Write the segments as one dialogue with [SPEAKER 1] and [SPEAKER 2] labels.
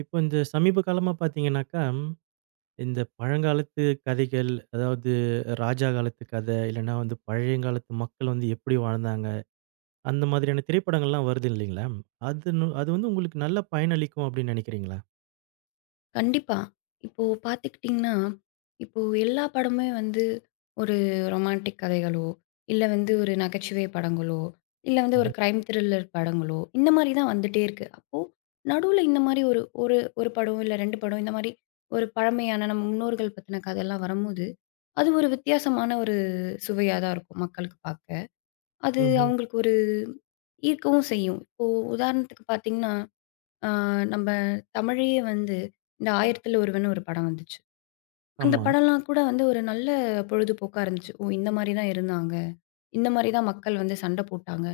[SPEAKER 1] இப்போ இந்த சமீப காலமா பார்த்தீங்கன்னாக்கா, இந்த பழங்காலத்து கதைகள், அதாவது ராஜா காலத்து கதை, இல்லன்னா வந்து பழையங்காலத்து மக்கள் வந்து எப்படி வாழ்ந்தாங்க, அந்த மாதிரியான திரைப்படங்கள்லாம் வருது இல்லைங்களா? அது வந்து உங்களுக்கு நல்ல பயனளிக்கும் அப்படின்னு நினைக்கிறீங்களா?
[SPEAKER 2] கண்டிப்பா. இப்போ பார்த்துக்கிட்டிங்கன்னா, இப்போ எல்லா படமுமே வந்து ஒரு ரொமான்டிக் கதைகளோ, இல்ல வந்து ஒரு நகைச்சுவை படங்களோ, இல்ல வந்து ஒரு
[SPEAKER 1] ம்ஹ்ம்.
[SPEAKER 2] கிரைம் த்ரில்லர் படங்களோ, இந்த மாரி தான் வந்துட்டே இருக்கு. அப்போ நடுவுல இந்த மாரி ஒரு ஒரு ஒரு படம், இல்ல 2 படம் இந்த மாரி ஒரு பழமையான நம்ம முன்னோர்கள் பத்தின கதைலாம் வரும்போது, அது ஒரு வித்தியாசமான ஒரு சுவையா தான் இருக்கும் மக்களுக்கு பார்க்க. அது
[SPEAKER 1] ம்ஹ்ம்.
[SPEAKER 2] அவங்களுக்கு ஒரு ஈர்க்கவும் செய்யும். இப்போ உதாரணத்துக்கு பார்த்தீங்கன்னா ஆ, நம்ம தமிழயே வந்து இந்த ஆயிரத்தில் ஒருவன் ஒரு படம் வந்துச்சு. அந்த
[SPEAKER 1] ஆமா.
[SPEAKER 2] படம்லாம் கூட வந்து ஒரு நல்ல பொழுதுபோக்கா இருந்துச்சு. ஓ! இந்த மாரி தான் இருந்தாங்க. இந்த மாரி தான் மக்கள் வந்து சண்ட போட்டாங்க.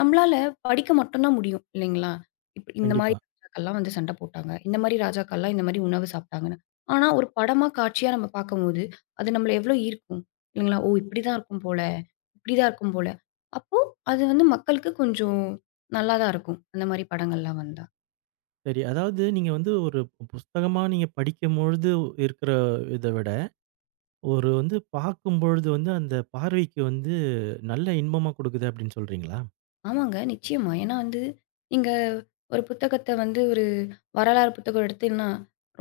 [SPEAKER 2] நம்மளால படிக்க மட்டும் தான் முடியும் இல்லைங்களா? இந்த மாரி
[SPEAKER 1] கண்டிப்பா.
[SPEAKER 2] ராஜாக்கள்லாம் வந்து சண்ட போட்டாங்க. இந்த மாரி ராஜாக்கள்லாம் இந்த மாரி உணவு சாப்பிட்டாங்கன்னு. ஆனா ஒரு படமா, காட்சியா நம்ம பார்க்கும்போது, அது நம்மள எவ்வளோ ஈர்க்கும் இல்லைங்களா? ஓ! இப்படி தான் இருக்கும் போல, இப்படி தான் இருக்கும் போல. அப்போ அது வந்து மக்களுக்கு கொஞ்சம் நல்லா தான் இருக்கும். அந்த மாரி படங்கள்லாம் வந்தா.
[SPEAKER 1] சரி. அதாவது நீங்க வந்து ஒரு புஸ்தகமா நீங்க படிக்கும்பொழுது இருக்கிற இத விட, ஒரு வந்து பார்க்கும்பொழுது வந்து அந்த பார்வைக்கு வந்து நல்ல இன்பமா கொடுக்குது அப்படின்னு சொல்றீங்களா?
[SPEAKER 2] ஆமாங்க. நிச்சயமா. ஏன்னா வந்து, நீங்க ஒரு புத்தகத்த வந்து ஒரு வரலாறு புத்தகம் எடுத்தீங்கன்னா,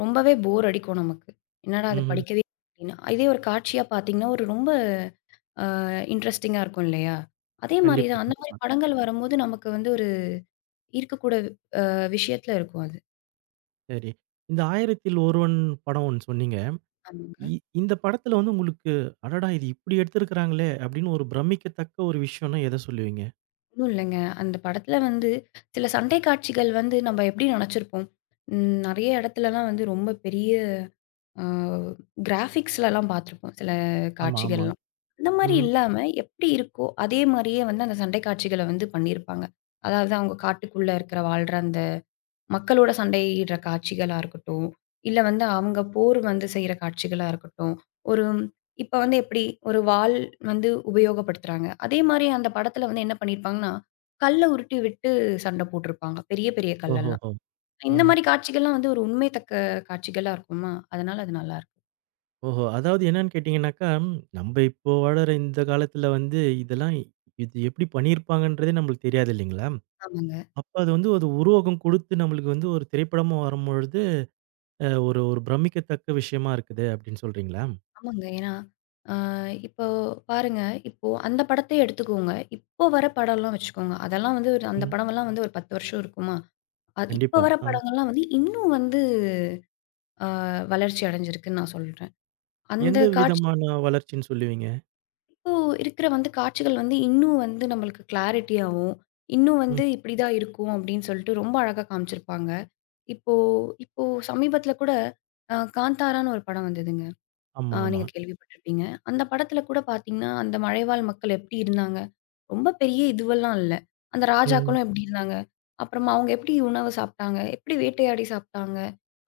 [SPEAKER 2] ரொம்பவே போர் அடிக்கும் நமக்கு. என்னடா அது
[SPEAKER 1] ம்ஹ்ம்.
[SPEAKER 2] படிக்கவே அப்படின்னு. இதே ஒரு காட்சியா பார்த்தீங்கன்னா, ஒரு ரொம்ப இன்ட்ரஸ்டிங்கா இருக்கும் இல்லையா? அதே மாரி
[SPEAKER 1] கண்டிப்பா,
[SPEAKER 2] தான். அந்த மாரி
[SPEAKER 1] கண்டிப்பா.
[SPEAKER 2] படங்கள் வரும்போது நமக்கு வந்து ஒரு ஈர்க்கக்கூட விஷயத்துல இருக்கும் அது.
[SPEAKER 1] சரி. இந்த "ஆயிரத்தில் ஒருவன்" படம் ஒண்ணு சொன்னீங்க.
[SPEAKER 2] ஆமாங்க.
[SPEAKER 1] இ இந்த படத்துல வந்து உங்களுக்கு, "அடடா! இது இப்படி எடுத்திருக்கிறாங்களே!" அப்படின்னு ஒரு பிரமிக்கத்தக்க ஒரு விஷயம்னா எத சொல்லுவீங்க?
[SPEAKER 2] ஒண்ணும் இல்லைங்க. அந்த படத்துல வந்து சில சண்டை காட்சிகள் வந்து நம்ப எப்படி நெனச்சிருப்போம். நெறைய இடத்துலலாம் வந்து ரொம்ப பெரிய ஆ கிராஃபிக்ஸ்லலாம் பார்த்துருப்போம் சில
[SPEAKER 1] ஆமா, ஆமா.
[SPEAKER 2] காட்சிகள்லாம். அந்த மாரி
[SPEAKER 1] ம்.
[SPEAKER 2] இல்லாம எப்படி இருக்கோ, அதே மாரியே வந்து அந்த சண்டை காட்சிகள வந்து பண்ணியிருப்பாங்க. அதாவது அவங்க காட்டுக்குள்ள இருக்கிற வாழ்ற அந்த மக்களோட சண்டையிடுற காட்சிகளா இருக்கட்டும், இல்ல வந்து அவங்க போர் வந்து செய்ற காட்சிகளா இருக்கட்டும். ஒரு இப்ப வந்து எப்படி ஒரு வாள் வந்து உபயோகப்படுத்துறாங்க. அதே மாரி அந்த படத்துல வந்து என்ன பண்ணியிருப்பாங்கன்னா, கல்ல உருட்டி விட்டு சண்டை போட்டிருப்பாங்க. பெரிய பெரிய கல்லெல்லாம்.
[SPEAKER 1] ஓஹோஹோ!
[SPEAKER 2] இந்த
[SPEAKER 1] ம்.
[SPEAKER 2] மாரி காட்சிகள்லாம் வந்து ஒரு உண்மை தக்க காட்சிகளா இருக்குமா? அதனால அது நல்லாருக்கும்.
[SPEAKER 1] ஓஹோ! அதாவது என்னன்னு கேட்டீங்கன்னாக்கா, நம்ப இப்போ வாழற இந்த காலத்துல வந்து, இதெல்லாம் இது எப்படி பண்ணியிருப்பாங்கன்றதே நம்மளுக்கு தெரியாது இல்லைங்களா?
[SPEAKER 2] ஆமாங்க,
[SPEAKER 1] அப்ப அது வந்து ஒரு உருவகம் குடுத்து நம்மளுக்கு வந்து ஒரு திரைப்படமா வரும்பொழுது, அ ஒரு ஒரு பிரமிக்கத்தக்க விஷயமா இருக்குது அப்படின்னு சொல்றீங்களா?
[SPEAKER 2] ஆமாங்க. ஏன்னா, ஆ இப்போ பாருங்க, இப்போ அந்த படத்த எடுத்துக்கோங்க. இப்போ வர படம்லாம் வச்சுக்கோங்க. அதெல்லாம் வந்து ஒரு அந்த
[SPEAKER 1] ம்.
[SPEAKER 2] படமெல்லாம் வந்து ஒரு 10 வருஷம் இருக்குமா? அது இப்ப
[SPEAKER 1] கண்டிப்பா.
[SPEAKER 2] வர
[SPEAKER 1] அ.
[SPEAKER 2] படங்கள்லாம் வந்து இன்னும் வந்து வளர்ச்சி அடைஞ்சிருக்குன்னு நான் சொல்றேன். அந்த
[SPEAKER 1] எந்த
[SPEAKER 2] காட்சிகள்
[SPEAKER 1] விதமான வளர்ச்சின்னு சொல்லுவீங்க?
[SPEAKER 2] இப்போ இருக்கிற வந்து காட்சிகள் வந்து இன்னும் வந்து நம்மளுக்கு கிளாரிட்டியாவும், இன்னும் வந்து இப்படிதான் இருக்கும் அப்படின்னு சொல்லிட்டு ரொம்ப அழகா காமிச்சிருப்பாங்க. இப்போ இப்போ சமீபத்தில கூட காந்தாரான்னு ஒரு படம் வந்ததுங்க.
[SPEAKER 1] ஆமா, ஆமா.
[SPEAKER 2] நீங்க கேள்விப்பட்டிருப்பீங்க. அந்த படத்துல கூட பார்த்தீங்கன்னா, அந்த மலைவாழ் மக்கள் எப்படி இருந்தாங்க? ரொம்ப பெரிய இதுவெல்லாம் இல்ல. அந்த
[SPEAKER 1] ம்.
[SPEAKER 2] ராஜாக்களும் எப்படி இருந்தாங்க? அப்புறமா அவங்க எப்படி உணவு சாப்பிட்டாங்க? எப்படி வேட்டையாடி சாப்பிட்டாங்க?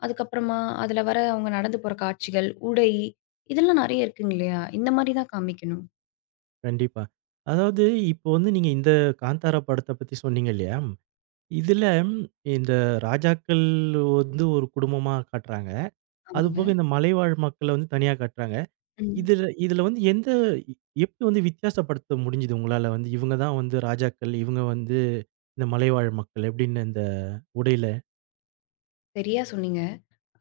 [SPEAKER 2] அதுக்கப்புறமா அதுல வர அவங்க நடந்து போற காட்சிகள், உடை இதெல்லாம் நெறைய இருக்குங்க இல்லையா? இந்த மாரி தான் காமிக்கணும்.
[SPEAKER 1] கண்டிப்பா. அதாவது இப்போ வந்து நீங்க இந்த காந்தாரா படத்த பத்தி சொன்னீங்க இல்லையா? இதுல இந்த ராஜாக்கள் வந்து ஒரு குடும்பமா காட்டுறாங்க.
[SPEAKER 2] ஆமாங்க.
[SPEAKER 1] அதுபோக இந்த மலைவாழ் மக்கள வந்து தனியா காட்டுறாங்க.
[SPEAKER 2] ம்.
[SPEAKER 1] இதுல இதுல வந்து எந்த எ- எப்படி வந்து வித்தியாசப்படுத்த முடிஞ்சது உங்களால வந்து இவங்க தான் வந்து ராஜாக்கள், இவங்க வந்து இந்த மலைவாழ் மக்கள் எப்படின்னு அந்த உடையில?
[SPEAKER 2] சரியா சொன்னீங்க.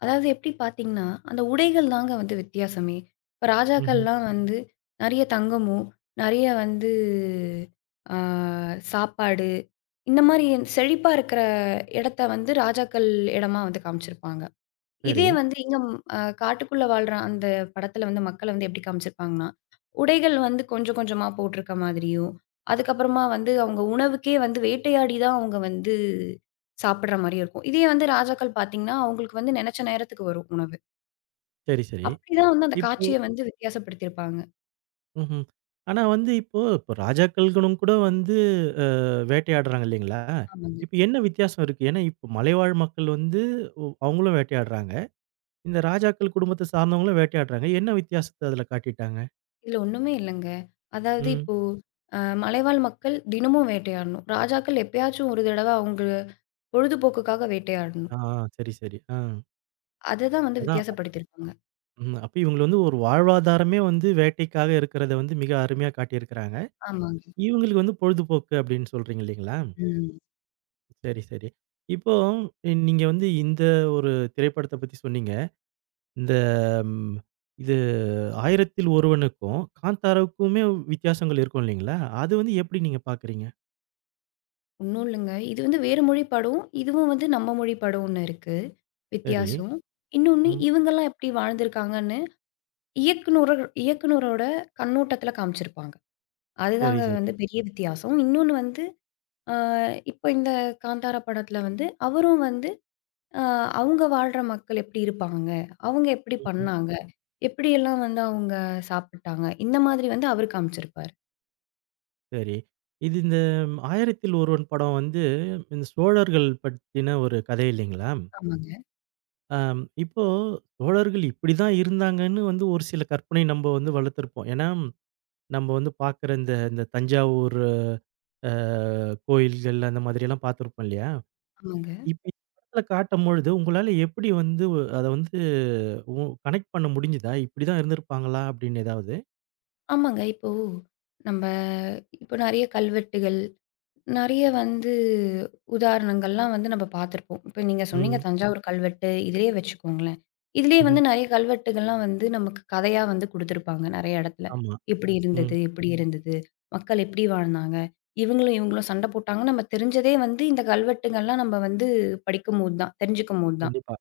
[SPEAKER 2] அதாவது எப்படி பார்த்தீங்கன்னா, அந்த உடைகள் தாங்க வந்து வித்தியாசமே. இப்ப
[SPEAKER 1] ம்ஹ்ம்.
[SPEAKER 2] ராஜாக்கள்லாம் வந்து நெறைய தங்கமும், நெறைய வந்து ஆ சாப்பாடு, இந்த மாரி செழிப்பா இருக்கிற இடத்த வந்து ராஜாக்கள் இடமா வந்து காமிச்சிருப்பாங்க.
[SPEAKER 1] சரி,
[SPEAKER 2] இதே வந்து இங்க ம் அ காட்டுக்குள்ள வாழ்ற அந்த படத்துல வந்து மக்கள வந்து எப்படி காமிச்சிருப்பாங்கன்னா, உடைகள் வந்து கொஞ்சம் கொஞ்சமா போட்டிருக்க மாதிரியும், அதுக்கப்புறமா வந்து அவங்க உணவுக்கே வந்து வேட்டையாடி தான் அவங்க வந்து சாப்பிடுற மாரியும் இருக்கும். இதே வந்து ராஜாக்கள் பார்த்தீங்கன்னா, அவங்களுக்கு வந்து நெனச்ச நேரத்துக்கு வரும் உணவு.
[SPEAKER 1] சரி, சரி.
[SPEAKER 2] அப்படிதான் வந்து அந்த
[SPEAKER 1] இப்
[SPEAKER 2] காட்சிய வந்து வித்தியாசப்படுத்தியிருப்பாங்க.
[SPEAKER 1] ம்ஹ்ம். ஆனா வந்து இப்போ இப்போ ராஜாக்கள்களும் கூட வந்து அ வேட்டையாடுறாங்க இல்லைங்களா?
[SPEAKER 2] ஆமாங்க.
[SPEAKER 1] இப்ப என்ன வித்தியாசம் இருக்கு? ஏன்னா இப்ப மலைவாழ் மக்கள் வந்து ஒ அவங்களும் வேட்டையாடுறாங்க. இந்த ராஜாக்கள் குடும்பத்த சார்ந்தவங்களும் வேட்டையாடுறாங்க. என்ன வித்தியாசத்த அதுல காட்டிட்டாங்க?
[SPEAKER 2] இதுல ஒண்ணுமே இல்லங்க. அதாவது
[SPEAKER 1] ம்.
[SPEAKER 2] இப்போ மலைவாழ் மக்கள் தினமும் வேட்டையாடணும். ராஜாக்கள் எப்பயாச்சும் ஒரு தடவ அவங்க பொழுதுபோக்குக்காக வேட்டையாடணும்.
[SPEAKER 1] ஆ சரி, சரி. ஆ
[SPEAKER 2] அததான் வந்து
[SPEAKER 1] அதான்.
[SPEAKER 2] வித்தியாசப்படுத்தியிருப்பாங்க.
[SPEAKER 1] ம். அப்ப இவங்கள வந்து ஒரு வாழ்வாதாரமே வந்து வேட்டைக்காக இருக்கிறத வந்து மிக அருமையா காட்டியிருக்கிறாங்க.
[SPEAKER 2] ஆமாங்க.
[SPEAKER 1] இவங்களுக்கு வந்து பொழுதுபோக்கு அப்படின்னு சொல்றீங்க இல்லைங்களா?
[SPEAKER 2] ம்.
[SPEAKER 1] சரி, சரி. இப்போ நீங்க வந்து இந்த ஒரு திரைப்படத்த பத்தி சொன்னீங்க. இந்த ம் இது 1000ல் ஒருவனுக்கும், காந்தாராவுக்குமே வித்தியாசங்கள் இருக்கும் இல்லைங்களா? அது வந்து எப்படி நீங்க பார்க்குறீங்க?
[SPEAKER 2] ஒண்ணும் இல்லங்க. இது வந்து வேறு மொழி படம். இதுவும் வந்து நம்ம மொழி படம் ஒண்ணு இருக்கு.
[SPEAKER 1] சரி.
[SPEAKER 2] வித்தியாசம். இன்னொன்னு
[SPEAKER 1] ம்.
[SPEAKER 2] இவங்கலாம் எப்படி வாழ்ந்திருக்காங்கன்னு இயக்குனர இயக்குனரோட கண்ணோட்டத்துல காமிச்சிருப்பாங்க.
[SPEAKER 1] சரி,
[SPEAKER 2] அதுதாங்க
[SPEAKER 1] சரி.
[SPEAKER 2] வந்து பெரிய வித்தியாசம். இன்னொன்னு வந்து அ இப்போ இந்த காந்தாரா படத்துல வந்து அவரும் வந்து அ அவங்க வாழ்ற மக்கள் எப்படி இருப்பாங்க? அவங்க எப்படி
[SPEAKER 1] ம்ஹ்ம்.
[SPEAKER 2] பண்ணாங்க? எப்படியெல்லாம் வந்து அவங்க சாப்பிட்டாங்க? இந்த மாதிரி வந்து அவரு காமிச்சிருப்பாரு.
[SPEAKER 1] சரி. இந்த 1000ல் ஒருவன் படம் வந்து இந்த சோழர்கள் பத்தின ஒரு கதை இல்லைங்களா?
[SPEAKER 2] ஆமாங்க,
[SPEAKER 1] அம் இப்போ சோழர்கள் இப்படிதான் இருந்தாங்கன்னு வந்து ஒரு சில கற்பனை நம்ம வந்து வளர்த்துருப்போம். ஏன்னா, நம்ம வந்து பார்க்குற இந்த இந்த தஞ்சாவூர் அ கோயில்கள் அந்த மாதிரியெல்லாம் பார்த்துருப்போம் இல்லையா?
[SPEAKER 2] ஆமாங்க.
[SPEAKER 1] இப்ப இந்த படத்துல காட்டும்பொழுது, உங்களால எப்படி வந்து அத வந்து உ கனெக்ட் பண்ண முடிஞ்சுதா? இப்படிதான் இருந்திருப்பாங்களா? அப்படின்னு ஏதாவது?
[SPEAKER 2] ஆமாங்க. நம்ப இப்போ நெறைய கல்வெட்டுகள், நெறைய வந்து உதாரணங்கள்லாம் வந்து நம்ம பார்த்துருப்போம். இப்ப நீங்க சொன்னீங்க
[SPEAKER 1] ம்.
[SPEAKER 2] தஞ்சாவூர் கல்வெட்டு, இதிலேயே வச்சுக்கோங்களேன். இதிலேயே
[SPEAKER 1] ம்ஹ்ம்.
[SPEAKER 2] வந்து நெறைய கல்வெட்டுகள்லாம் வந்து நமக்கு கதையா வந்து குடுத்துருப்பாங்க நெறைய இடத்துல.
[SPEAKER 1] ஆமா.
[SPEAKER 2] இப்படி
[SPEAKER 1] ம்.
[SPEAKER 2] இருந்தது, இப்படி இருந்தது, மக்கள் எப்படி வாழ்ந்தாங்க, இவங்களும் இவங்களும் சண்டை போட்டாங்கன்னு நம்ம தெரிஞ்சதே வந்து இந்த கல்வெட்டுகள்லாம் நம்ம வந்து படிக்கும்போது தான், தெரிஞ்சுக்கும்போது தான்.
[SPEAKER 1] கண்டிப்பா.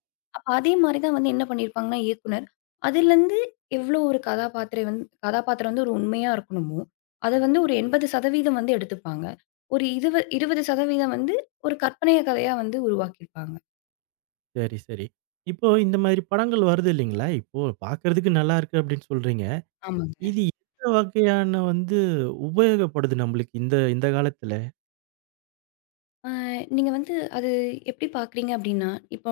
[SPEAKER 2] அதே மாரி தான் வந்து என்ன பண்ணியிருப்பாங்கன்னா இயக்குனர், அதுலருந்து எவ்ளோ ஒரு கதாபாத்திரம் வந்து ஒரு உண்மையா இருக்கணுமோ, அத வந்து ஒரு 80% வந்து எடுத்துப்பாங்க. ஒரு இதுவ 20% வந்து ஒரு கற்பனைய கதையா வந்து உருவாக்கியிருப்பாங்க.
[SPEAKER 1] சரி, சரி. இப்போ இந்த மாதிரி படங்கள் வருது இல்லைங்களா? இப்போ பார்க்கறதுக்கு நல்லா இருக்கு அப்படின்னு சொல்றீங்க.
[SPEAKER 2] ஆமாங்க.
[SPEAKER 1] இது எந்த வகையான வந்து உபயோகப்படுது நம்மளுக்கு இந்த இந்த காலத்துல?
[SPEAKER 2] ஆ நீங்க வந்து அது எப்டி பாக்குறீங்க அப்டின்னா, இப்போ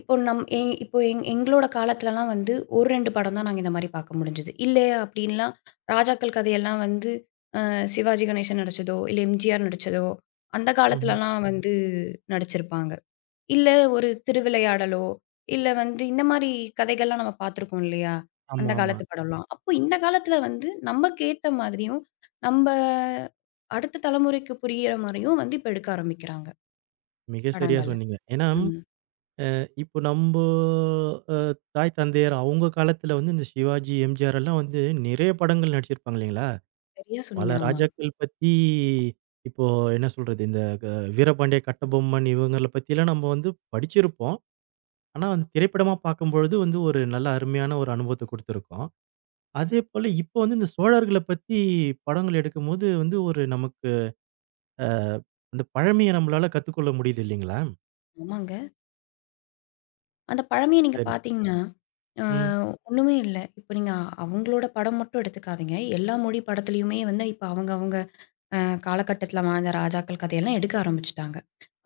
[SPEAKER 2] இப்போ நம் எ இப்போ எங் எங்களோட காலத்துலலாம் வந்து 1, 2 படம் தான் நாங்க இந்த மாரி பாக்க முடிஞ்சது. இல்ல அப்டின்லாம் ராஜாக்கள் கதையெல்லாம் வந்து சிவாஜி கணேசன் நடிச்சதோ, இல்ல எம்ஜிஆர் நடிச்சதோ, அந்த
[SPEAKER 1] ம்ஹ்ம்.
[SPEAKER 2] காலத்துலலாம் வந்து நடிச்சிருப்பாங்க. இல்ல ஒரு திருவிளையாடலோ, இல்ல வந்து இந்த மாரி கதைகள்லாம் நம்ம பார்த்துருக்கோம் இல்லையா?
[SPEAKER 1] ஆமா,
[SPEAKER 2] அந்த
[SPEAKER 1] ஆமா.
[SPEAKER 2] காலத்து படம்லாம். அப்போ இந்த காலத்துல வந்து நமக்கு ஏத்த மாதிரியும், நம்ப அடுத்த தலைமுறைக்கு புரியிற மாரியும் வந்து இப்ப எடுக்க ஆரம்பிக்கிறாங்க
[SPEAKER 1] மிக சரியா
[SPEAKER 2] படங்கள.
[SPEAKER 1] சொன்னீங்க. ஏன்னா,
[SPEAKER 2] ம்.
[SPEAKER 1] இப்போ நம்ப அ தாய் தந்தையர் அவங்க காலத்துல வந்து இந்த சிவாஜி, எம்ஜிஆர் எல்லாம் வந்து நிறைய படங்கள் நடிச்சிருப்பாங்க இல்லைங்களா?
[SPEAKER 2] சரியா
[SPEAKER 1] பல
[SPEAKER 2] சொன்னீங்க. ஆமா.
[SPEAKER 1] ராஜாக்கள் பத்தி இப்போ என்ன சொல்றது? இந்த க வீரபாண்டிய கட்டபொம்மன் இவங்கள பத்திலாம் நம்ம வந்து படிச்சிருப்போம். ஆனா வந்து திரைப்படமா பார்க்கும்பொழுது வந்து ஒரு நல்ல அருமையான ஒரு அனுபவத்த குடுத்திருக்கும். அதேபோல இப்போ வந்து இந்த சோழர்கள பத்தி படங்கள் எடுக்கும்போது வந்து ஒரு நமக்கு அ அந்த பழமைய நம்மளால கத்துக்கொள்ள முடியுது இல்லைங்களா?
[SPEAKER 2] ஆமாங்க. அந்த பழமைய நீங்க
[SPEAKER 1] சரி.
[SPEAKER 2] பார்த்தீங்கன்னா, அ
[SPEAKER 1] ம்.
[SPEAKER 2] ஒண்ணுமே இல்ல. இப்ப நீங்க அவங்களோட படம் மட்டும் எடுத்துக்காதீங்க. எல்லா மொழி படத்துலயுமே வந்து இப்ப அவங்க அவங்க அ காலகட்டத்தில வாழ்ந்த ராஜாக்கள் கதையெல்லாம் எடுக்க ஆரம்பிச்சுட்டாங்க.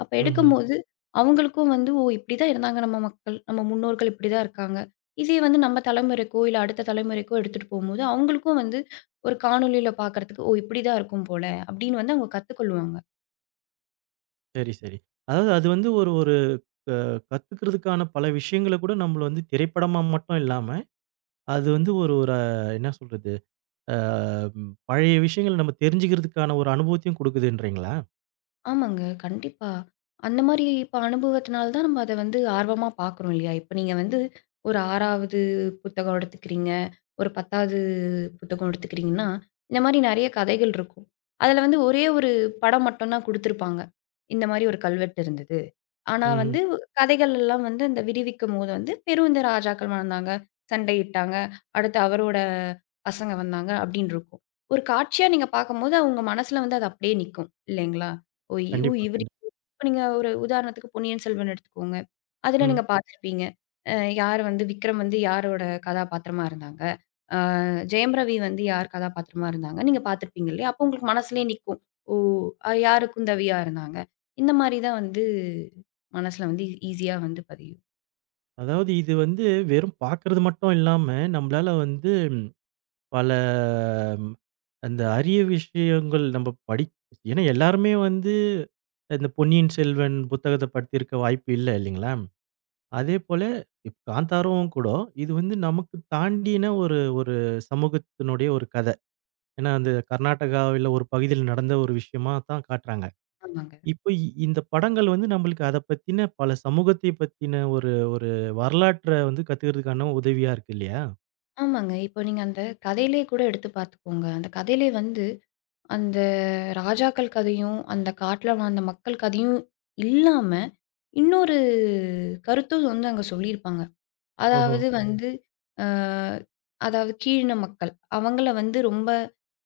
[SPEAKER 2] அப்ப
[SPEAKER 1] ம்ஹ்ம்.
[SPEAKER 2] எடுக்கும்போது, அவங்களுக்கும் வந்து ஓ! இப்படிதான் இருந்தாங்க நம்ம மக்கள். நம்ம முன்னோர்கள் இப்படிதான் இருக்காங்க. இதே வந்து நம்ம தலைமுறைக்கோ, இல்ல அடுத்த தலைமுறைக்கோ எடுத்துட்டு போம்போது, அவங்களுக்கும் வந்து ஒரு காணொளியில பார்க்கறதுக்கு, ஓ! இப்படிதான் இருக்கும் போல, அப்படின்னு வந்து அவங்க கத்துக்கொள்வாங்க.
[SPEAKER 1] சரி, சரி. அதாவது அது வந்து ஒரு ஒரு அ கத்துக்கிறதுக்கான பல விஷயங்கள கூட நம்மள வந்து திரைப்படமா மட்டும் இல்லாம, அது வந்து ஒரு ஒரு என்ன சொல்றது? அ ம் பழைய விஷயங்கள நம்ம தெரிஞ்சுக்கிறதுக்கான ஒரு அனுபவத்தையும் குடுக்குதுன்றீங்களா?
[SPEAKER 2] ஆமாங்க. கண்டிப்பா. அந்த மாரி இப்ப அனுபவத்தினால தான் நம்ம அத வந்து ஆர்வமா பார்க்குறோம் இல்லையா? இப்ப நீங்க வந்து ஒரு 6வது புத்தகம் எடுத்துக்கிறீங்க. ஒரு 10வது புத்தகம் எடுத்துக்கிறீங்கன்னா, இந்த மாரி நெறைய கதைகள் இருக்கும். அதுல வந்து ஒரே ஒரு படம் மட்டும் தான் குடுத்திருப்பாங்க. இந்த மாரி ஒரு கல்வெட்டு இருந்தது. ஆனா
[SPEAKER 1] ம்ஹ்ம்.
[SPEAKER 2] வந்து கதைகள் எல்லாம் வந்து அந்த விடுவிக்கும்போது வந்து வெறும் இந்த ராஜாக்கள் வந்தாங்க, சண்டையிட்டாங்க, அடுத்து அவரோட பசங்க வந்தாங்க அப்படின்னு இருக்கும். ஒரு காட்சியா நீங்க பார்க்கும்போது உங்க மனசுல வந்து அது அப்படியே நிக்கும் இல்லைங்களா? ஓ! இவ்
[SPEAKER 1] கண்டிப்பா,
[SPEAKER 2] இவரு
[SPEAKER 1] கண்டிப்பா.
[SPEAKER 2] இப்ப நீங்க ஒரு உதாரணத்துக்கு பொன்னியின் செல்வன் எடுத்துக்கோங்க. அதுல
[SPEAKER 1] ம்.
[SPEAKER 2] நீங்க பார்த்திருப்பீங்க. அ யார் வந்து விக்ரம் வந்து யாரோட கதாபாத்திரமா இருந்தாங்க? அ ஜெயம் ரவி வந்து யார் கதாபாத்திரமா இருந்தாங்க? நீங்க பார்த்திருப்பீங்க இல்லையா? அப்போ உங்களுக்கு மனசுலயே நிக்கும். ஓ! யாரு குந்தவியா இருந்தாங்க? இந்த மாரி தான் வந்து மனசுல வந்து ஈஸியா வந்து பதியும்.
[SPEAKER 1] அதாவது இது வந்து வெறும் பார்க்கறது மட்டும் இல்லாம, நம்மளால வந்து பல ம் அந்த அரிய விஷயங்கள் நம்ம படி ஏன்னா எல்லாருமே வந்து இந்த பொன்னியின் செல்வன் புத்தகத்த படித்திருக்க வாய்ப்பு இல்ல இல்லைங்களா? அதேபோல இப் காந்தாராவும் கூட இது வந்து நமக்கு தாண்டின ஒரு ஒரு சமூகத்தினுடைய ஒரு கத. ஏன்னா அந்த கர்நாடகாவில ஒரு பகுதியில் நடந்த ஒரு விஷயமா தான் காட்டுறாங்க.
[SPEAKER 2] ஆமாங்க.
[SPEAKER 1] இப்ப இந்த படங்கள் வந்து நம்மளுக்கு அத பத்தின பல சமூகத்தை பத்தின ஒரு ஒரு வரலாற்ற வந்து கத்துக்கிறதுக்கான உதவியா இருக்கு இல்லையா?
[SPEAKER 2] ஆமாங்க. இப்போ நீங்க அந்த கதையிலே கூட எடுத்து பார்த்துக்கோங்க. அந்த கதையிலே வந்து அந்த ராஜாக்கள் கதையும், அந்த காட்டுல வாழ்ந்த மக்கள் கதையும் இல்லாம, இன்னொரு கருத்தும் வந்து அங்க சொல்லியிருப்பாங்க.
[SPEAKER 1] ஓஹோ!
[SPEAKER 2] அதாவது ஓ! வந்து அ அதாவது கீழின மக்கள். அவங்கள வந்து ரொம்ப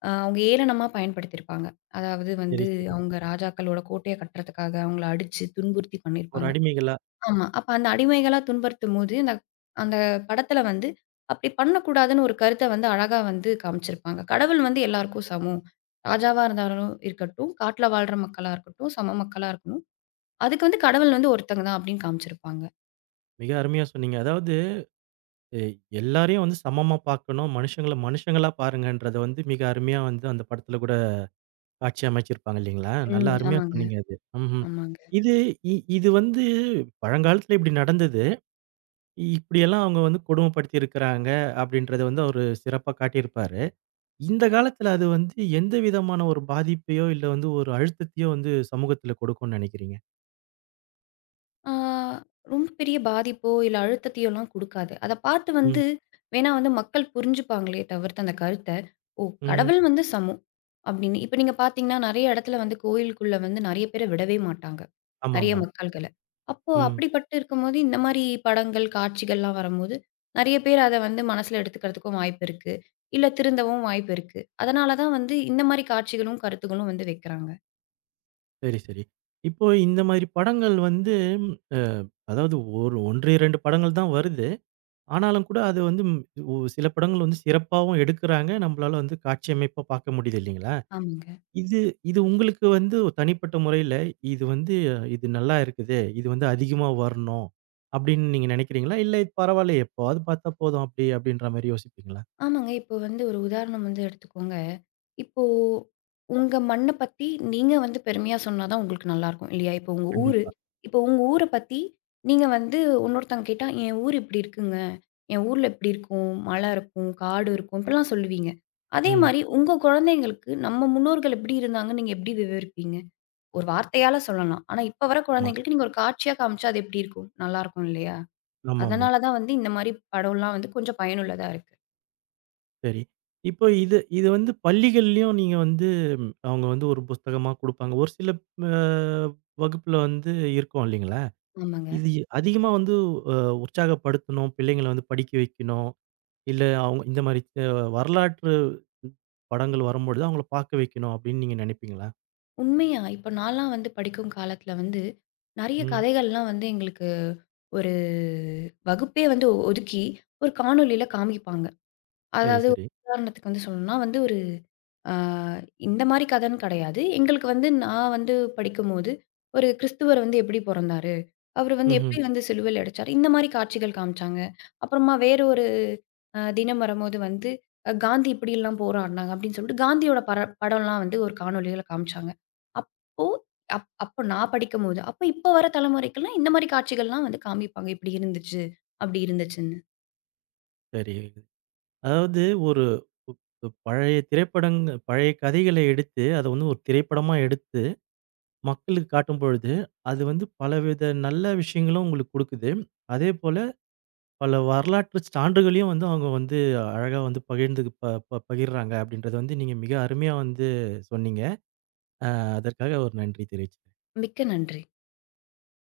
[SPEAKER 2] அவங்க ஏளனமா பயன்படுத்தியிருப்பாங்க. அதாவது
[SPEAKER 1] சரி,
[SPEAKER 2] வந்து
[SPEAKER 1] சரி.
[SPEAKER 2] அவங்க ராஜாக்களோட கோட்டைய கட்டுறதுக்காக அவங்கள அடிச்சு துன்புறுத்தி
[SPEAKER 1] ஒரு
[SPEAKER 2] பண்ணியிருப்பாங்க.
[SPEAKER 1] அடிமைகளா
[SPEAKER 2] ஆமா. அப்ப அந்த அடிமைகளா துன்புறுத்தும்போது, அந்த அந்த படத்துல வந்து அப்படி பண்ணக்கூடாதுன்னு ஒரு கருத்த வந்து அழகா வந்து காமிச்சிருப்பாங்க. கடவுள் வந்து எல்லாருக்கும் சமம். ராஜாவா இருந்தாலும் இருக்கட்டும், காட்டுல வாழ்ற மக்களா இருக்கட்டும், சம மக்களா இருக்கணும். அதுக்கு வந்து கடவுள் வந்து ஒருத்தங்க தான் அப்படின்னு காமிச்சிருப்பாங்க.
[SPEAKER 1] மிக அருமையா சொன்னீங்க. அதாவது எ எல்லாரையும் வந்து சமமா பார்க்கணும். மனுஷங்கள மனுஷங்களா பாருங்கன்றத வந்து மிக அருமையா வந்து அந்த படத்துல கூட காட்சி அமைச்சிருப்பாங்க இல்லீங்களா? நல்லா
[SPEAKER 2] ம்.
[SPEAKER 1] அருமையா
[SPEAKER 2] ஆமாங்க,
[SPEAKER 1] சொன்னீங்க அது. ம்ஹ்ம்.
[SPEAKER 2] ஆமாங்க.
[SPEAKER 1] இது இது வந்து பழங்காலத்துல இப்படி நடந்தது. இ இப்படியெல்லாம் அவங்க வந்து கொடுமைப்படுத்தி இருக்கிறாங்க அப்படின்றத வந்து அவரு சிறப்பா காட்டியிருப்பாரு. இந்த காலத்துல அது வந்து எந்த விதமான ஒரு பாதிப்பையோ, இல்ல வந்து ஒரு அழுத்தத்தையோ வந்து சமூகத்துல கொடுக்கும்னு நினைக்கிறீங்க?
[SPEAKER 2] ஆ ரொம்ப பெரிய பாதிப்போ, இல்ல அழுத்தத்தையோலாம் குடுக்காது. அத பார்த்து
[SPEAKER 1] ம்.
[SPEAKER 2] வந்து வேணா வந்து மக்கள் புரிஞ்சுப்பாங்களே தவிர்த்து அந்த கருத்த. ஓ!
[SPEAKER 1] ம்ஹ்ம்.
[SPEAKER 2] கடவுள் வந்து சமம் அப்படின்னு. இப்ப நீங்க பார்த்தீங்கன்னா, நெறைய இடத்துல வந்து கோயிலுக்குள்ள வந்து நெறைய பேர விடவே மாட்டாங்க. நெறைய
[SPEAKER 1] ஆமாமா.
[SPEAKER 2] மக்கள்கள. அப்போ
[SPEAKER 1] ம்.
[SPEAKER 2] அப்படிப்பட்டு இருக்கும்போது, இந்த மாரி படங்கள், காட்சிகள்லாம் வரும்போது, நெறைய பேர் அத வந்து மனசுல எடுத்துக்கிறதுக்கும் வாய்ப்பு இருக்கு. இல்ல திருந்தவும் வாய்ப்பு இருக்கு. அதனால தான் வந்து இந்த மாரி காட்சிகளும், கருத்துக்களும் வந்து வைக்கிறாங்க.
[SPEAKER 1] சரி, சரி. இப்போ இந்த மாரி படங்கள் வந்து ம் அ அதாவது ஒரு 1, 2 படங்கள் தான் வருது. ஆனாலும் கூட அது வந்து ம் ஒ சில படங்கள் வந்து சிறப்பாவும் எடுக்குறாங்க. நம்மளால வந்து காட்சி அமைப்பா பார்க்க முடியுது இல்லீங்களா?
[SPEAKER 2] ஆமாங்க.
[SPEAKER 1] இது இது உங்களுக்கு வந்து தனிப்பட்ட முறையில, இது வந்து இது நல்லா இருக்குது. இது வந்து அதிகமா வரணும் அப்படின்னு நீங்க நினைக்கிறீங்களா? இல்ல இது பரவால்ல எப்பவாவது பார்த்தா போதும் அப்படி அப்படின்ற மாரி யோசிப்பீங்களா?
[SPEAKER 2] ஆமாங்க. இப்போ வந்து ஒரு உதாரணம் வந்து எடுத்துக்கோங்க. இப்போ உங்க மண்ண பத்தி நீங்க வந்து பெருமையா சொன்னா தான் உங்களுக்கு நல்லாருக்கும் இல்லையா?
[SPEAKER 1] கண்டிப்பா.
[SPEAKER 2] இப்போ உங்க ஊர பத்தி நீங்க வந்து இன்னொருத்தவங்க கேட்டா, "என் ஊர் இப்படி இருக்குங்க. என் ஊர்ல இப்படி இருக்கும். மலை இருக்கும், காடு இருக்கும்." இப்படிலாம் சொல்லுவீங்க. அதே
[SPEAKER 1] ம்.
[SPEAKER 2] மாரி உங்க குழந்தைங்களுக்கு நம்ம முன்னோர்கள் எப்படி இருந்தாங்கன்னு நீங்க எப்படி விவரிப்பீங்க? ஒரு வார்த்தையால சொல்லலாம். ஆனா இப்ப வர
[SPEAKER 1] ஆமா.
[SPEAKER 2] குழந்தைங்களுக்கு நீங்க ஒரு காட்சியா காமிச்சா அது எப்படி இருக்கும்? நல்லாருக்கும் இல்லையா?
[SPEAKER 1] ஆமாமா.
[SPEAKER 2] அதனால தான் வந்து இந்த மாரி படம்லாம் வந்து கொஞ்சம் பயனுள்ளதா இருக்கு.
[SPEAKER 1] சரி. இப்போ இது இது வந்து பள்ளிகள்லயும் நீங்க வந்து ம், அவங்க வந்து ஒரு புஸ்தகமா குடுப்பாங்க. ஒரு சில அ வகுப்புல வந்து இருக்கும் இல்லைங்களா?
[SPEAKER 2] ஆமாங்க.
[SPEAKER 1] இது அதிகமா வந்து அ உற்சாகப்படுத்தணும், பிள்ளைங்கள வந்து படிக்க வைக்கணும். இல்ல அவங்க இந்த மாரி அ வரலாற்று படங்கள் வரும்பொழுது அவங்கள பார்க்க வைக்கணும் அப்படின்னு நீங்க நினைப்பீங்களா?
[SPEAKER 2] உண்மையா! இப்ப நான்லாம் வந்து படிக்கும் காலத்துல வந்து, நெறைய
[SPEAKER 1] ம்.
[SPEAKER 2] கதைகள்லாம் வந்து எங்களுக்கு ஒரு வகுப்பே வந்து ஒதுக்கி, ஒரு காணொளியில காமிப்பாங்க.
[SPEAKER 1] சரி,
[SPEAKER 2] அதாவது ஒரு
[SPEAKER 1] சரி.
[SPEAKER 2] உதாரணத்துக்கு வந்து சொல்லணும்னா வந்து ஒரு அ இந்த மாரி கதைன்னு கிடையாது. எங்களுக்கு வந்து நான் வந்து படிக்கும்போது, ஒரு கிறிஸ்துவர் வந்து எப்படி பொறந்தாரு? அவரு வந்து
[SPEAKER 1] ம்ஹ்ம்.
[SPEAKER 2] எப்படி வந்து சிலுவையில அடைச்சாரு? இந்த மாரி காட்சிகள் காமிச்சாங்க. அப்புறமா வேற தினம் வரும்போது வந்து காந்தி இப்படியெல்லாம் போராடினாங்க அப்படின்னு சொல்லிட்டு காந்தியோட படம்லாம் வந்து ஒரு காணொளியில காமிச்சாங்க. அப்போ அப்போ நான் படிக்கும்போது, அப்போ இப்போ வர தலைமுறைக்கெல்லாம் இந்த மாரி காட்சிகள்லாம் வந்து காமிப்பாங்க. இப்படி இருந்துச்சு, அப்படி இருந்துச்சுன்னு.
[SPEAKER 1] சரி. அதாவது ஒரு பழைய திரைப்படங் பழைய கதைகளை எடுத்து, அத வந்து ஒரு திரைப்படமா எடுத்து மக்களுக்கு காட்டும் பொழுது, அது வந்து பலவித நல்ல விஷயங்களும் உங்களுக்கு குடுக்குது. அதேபோல பல வரலாற்று சான்றுகளையும் வந்து அவங்க வந்து அழகா வந்து பகிர்ந்து ப ப பகிர்றாங்க அப்படின்றத வந்து நீங்க மிக அருமையா வந்து சொன்னீங்க. அதற்காக ஒரு நன்றி தெரிவிச்சுக்கிறேன்.
[SPEAKER 2] மிக்க நன்றி.